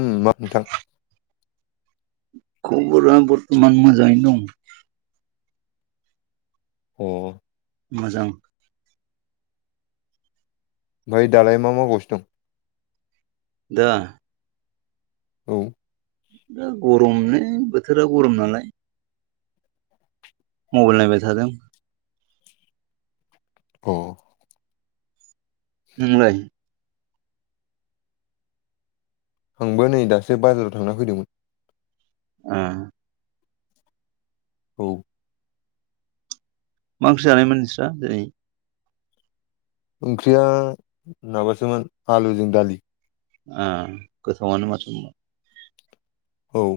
ओ मा नोंथां खबरा बर्थमान मोजाङैनो दं। अ मोजां। ओमफ्राय दालाय मा मावगासिनो दं? दा औ गरमनो बोथोरा गरम नालाय मबाइल नायबाय थादों। अ नोंलाय आंबो नै दासो बाजाराव थांना फैदोंमोन। उम औ मा ओंख्रि जानायमोन नोंस्रा दिनै? ओंख्रिया माबासोमोन आलुजों दालि ओ गोथावानो माथो‌ होमबा औ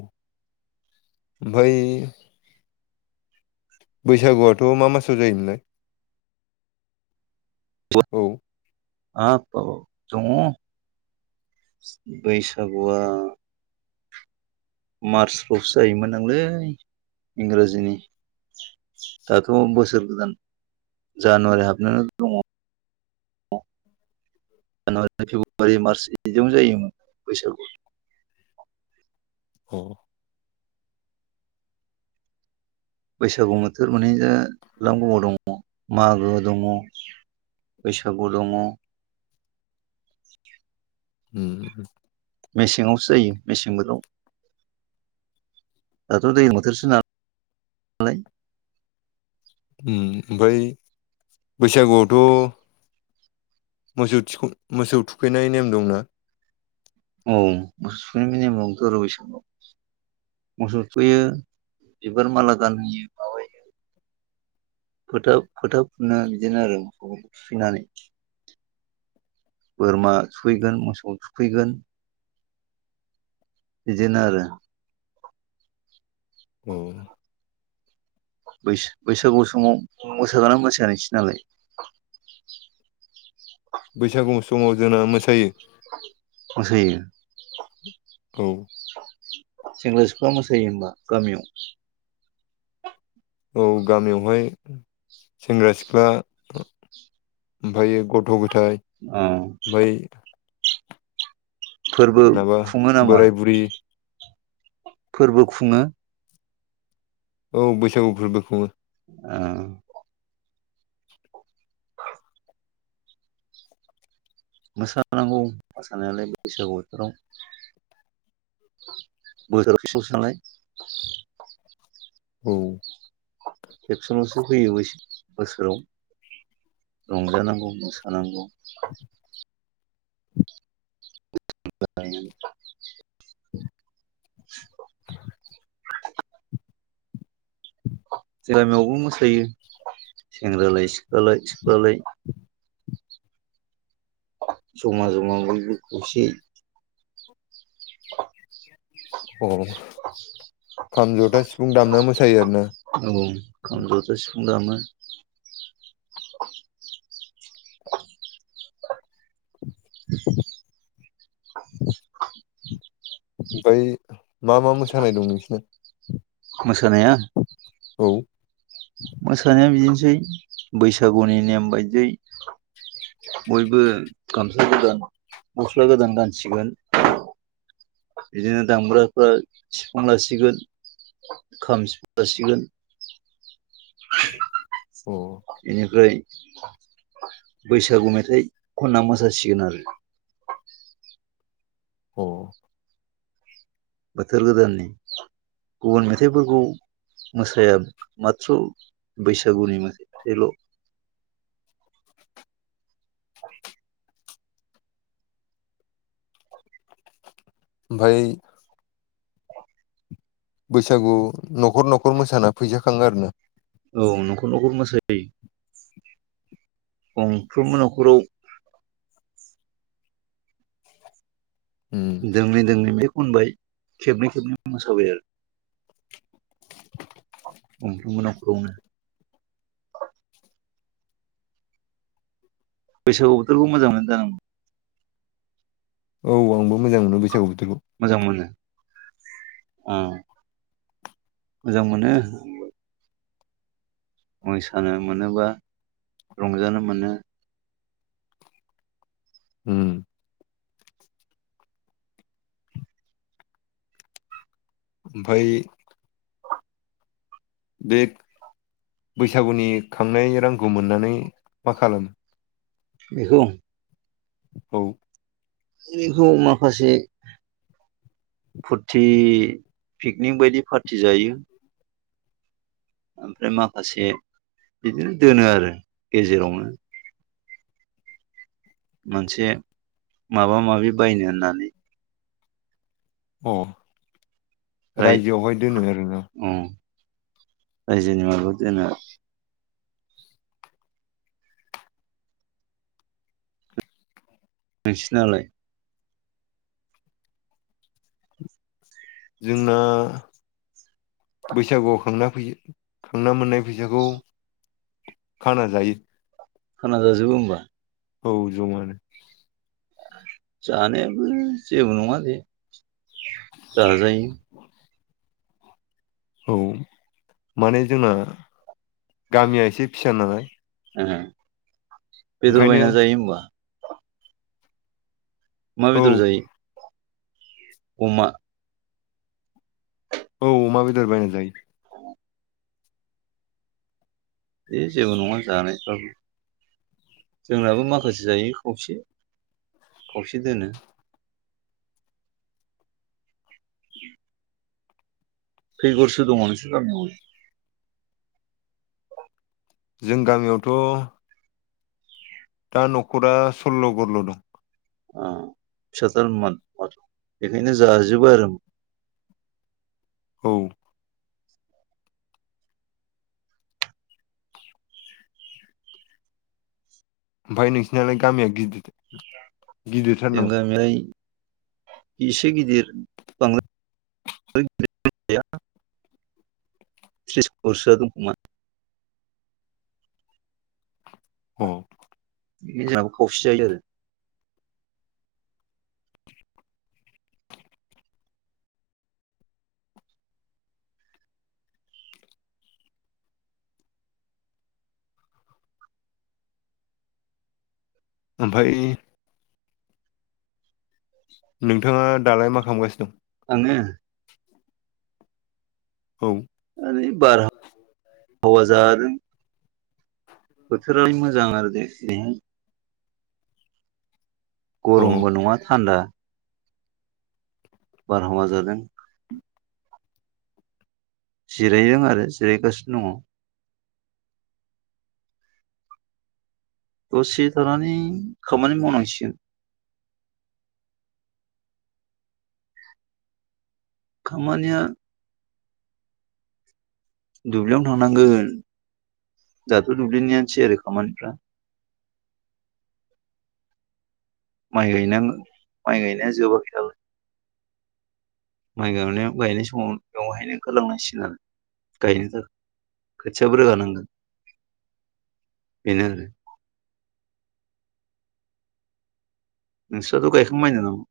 ओमफ्राय बैसागुआथ मा मासाव जायो मोनलाय? औ [inaudible] हाब ब दङ बैसागुआ मार्चफ्रावसो जायोमोन दांलै इंराजिनि दाथ बोसोर गोदान जानुवारि हाबनानै दङ। जानुवारि फेब्रुवारि मार्च बिदिनो जायोमोन बैसागु अ बैसागु बोथोर माने लां गोबाव दङ मागो दङ बैसागु दङ। उम मेसेङावसो जायो मेसें बोथोराव दाथ दैलां बोथोरसो नालाय उम ओमफ्राय बैसागुआवथ मोसौ थिख मोसौ थुखैनाय नेम दंना उम मोसौ थुखैनाय नेम दं थ आरो बैसागुआव मोसौ थुखैयो बिबार माला गानहोयो। माबायो फोथा फोथा फुनो बिदिनो आरो थुखैनानै बोरमा थुखैगोन मोसौ थुखैगोन बिदिनो आरो ओ बैस-बैसागु समाव मोसागोना मोसाया नोंसि नालाय बैसागु समाव जोंना मोसायो। मोसायो औ सेंग्रा सिख्ला मोसायो हबा गामियाव औ गामियावहाय सेंग्रा सिख्ला ओमफ्रायो गथ' गथाय अ ओफ्राय फोरबो माबा खुङो नामा बोराय बुरि फोर्बो खुङो औ बैसागु फोर्बो खुङो ओ मोसानांगौ मोसानायालाय बैसागु बोथोराव बोसोराव फिसाव सानाय औ खेबसेल'सो फैयो बोसोराव रंजानांगौ मोसानांगौ [unintelligible] [unintelligible] गामियावबो मोसायो सेंग्रालाय सिख्लालाय सिख्लालाय जमा जमा बयबो खौसे अ खाम जथा सिफुं दामना मोसायो आरोना नंगौ खाम जथा सिफुं दामो [unintelligible] ओमफ्राय मा मा मोसानाय दं नोंसिना मोसानाया औ मोसानाया बिदिनसै बैसागुनि नेम बायदियै बयबो गामसा गोदान गस्ला गोदान गानसिगोन बिदिनो दामग्राफ्रा सिफां लासिगोन खाम सिफुं लासिगोन अ बेनिफ्राय बैसागु मेथाइ खनना मोसासिगोन आरो अ बोथोर गोदाननि गुबुन मेथाइफोरखौ मोसाया माथ्र' बैसागुनि मोनसेल' ओमफाय बैसागु नखर नखर मोसाना फैसा खाङो आरोना औ नखर नखर मोसायो गंफ्रोमबो नखराव उम दोंनै दोंनै बे खनबाय खेबनै खेबनै मोसाबाय आरो गंफ्रोमबो नखरावनो बैसागु बोथोरबो मोजां मोनो जानांगौ औ आंबो मोजां मोनो बैसागु बोथोरखौ मोजां मोनो अ मोजां मोनो मोसानो मोनोबा रंजानो मोनो ओम ओमफाय बे बैसागुनि खांनाय रांखौ मोननानै मा खालामो बेखौ औ बेखौ माखासे फुरथि पिकनिक बायदि पारटि जायो आमफ्राय माखासे बिदिनो दोनो आरो गेजेरावनो मोनसे माबा माबि बायनो होननानै अ रायजोआवहाय दोनो आरोना औ रायजोनि माबा दोनो नोंसिनालाय जोंना बैसागुआव खांना फै खांना मोननाय फैसाखौ खाना जायो खाना जाजोबो होनबा! औ ज'मानो जानायाबो जेबो नङा जे जाजायो औ माने जोंना गामिया एसे फिसा नालाय ओ बेदर ओंखायनो बायना जायो होमबा मा औ बेदर जायो। अमा औ अमा बेदर बायना जायो। दे जेबो नङा जानायफ्राबो जोंनाबो माखासे जायो खावसे खावसे दोनो [inaudible] खै गरसो दङ नोंसोर गामियाव जों गामियावथ' दा न'खरा सल्ल' गरल' दं। ओ फिसाथारमोन बेखायनो जाजोबो आरो औ ओमफाय नोंसिनालाय गामिया गिदिर गिदिरथार जों नामा गामियालाय एसे गिदिर बांद्राय [inaudible] त्रिस गरसोआ दंखोमा अ बेनो जोंहाबो खावसे जायो जायो आरो ओमफाय नोंथाङा दालाय मा खालामगासिनो दं आङो औ ओरै बार बारहावा जादों बोथोराल मोजां आरो दे दिनैहाय औ अ गरमबो नङा थान्दा बारहावा जादों जिरायदों आरो जिरायगासिनो दङ। दसे थानानै खामानि मावनांसिगोन खामानिया दुब्लियावनो थांनांगोन दाथ' दुब्लिनियानोसै आरो खामानिफ्रा माइ गायनांगौ माइ गायनाया जोबाखै दाबो माइ गायनायाव गायनाय समाव बेवहायनो ओंखारलांनांसिगोन आरो गायनो थाखाय खोथियाबो रोगानांगोन बेनो आरो नोंस्राथ' गायखांबाय होन्दों नामा?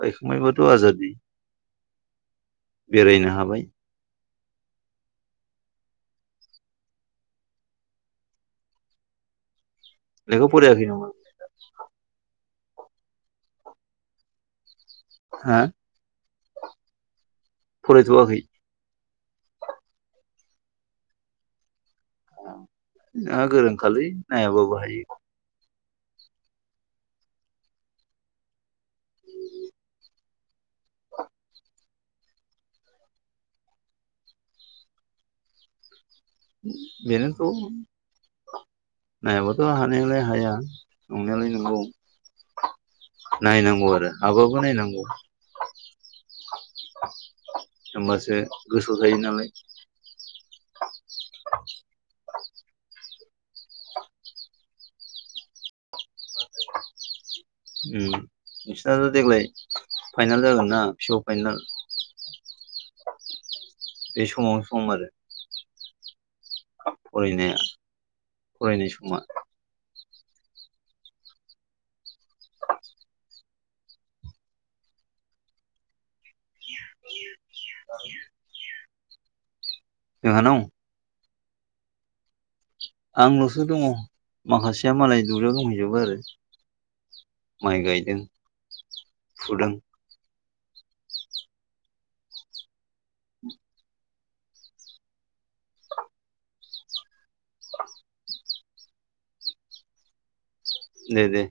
गायखांबायबाथ' आजादि बेरायनो हाबाय लेखा फरायाखै नामा हा फरायथ'वाखै नोंहा गोरों खालै नायाबाबो हायो। बेनोथ' नायाबाथ' हानायालाय हाया। नंनायालाय नंगौ नायनांगौ आरो हाबाबो नायनांगौ होनबासो गोसो थायो नालाय। [inaudible] नोंसनाथ' देग्लाय फाइनाल जागोन ना फिअ फाइनाल बे समावनो सम आरो फरायनो फरायनाय समा [unintelligible] जोंहा नाव आंल'सो दङ माखासेया मालाय दुयाव दंहैजोबो आरो। माइ गायदों फुदों दे दे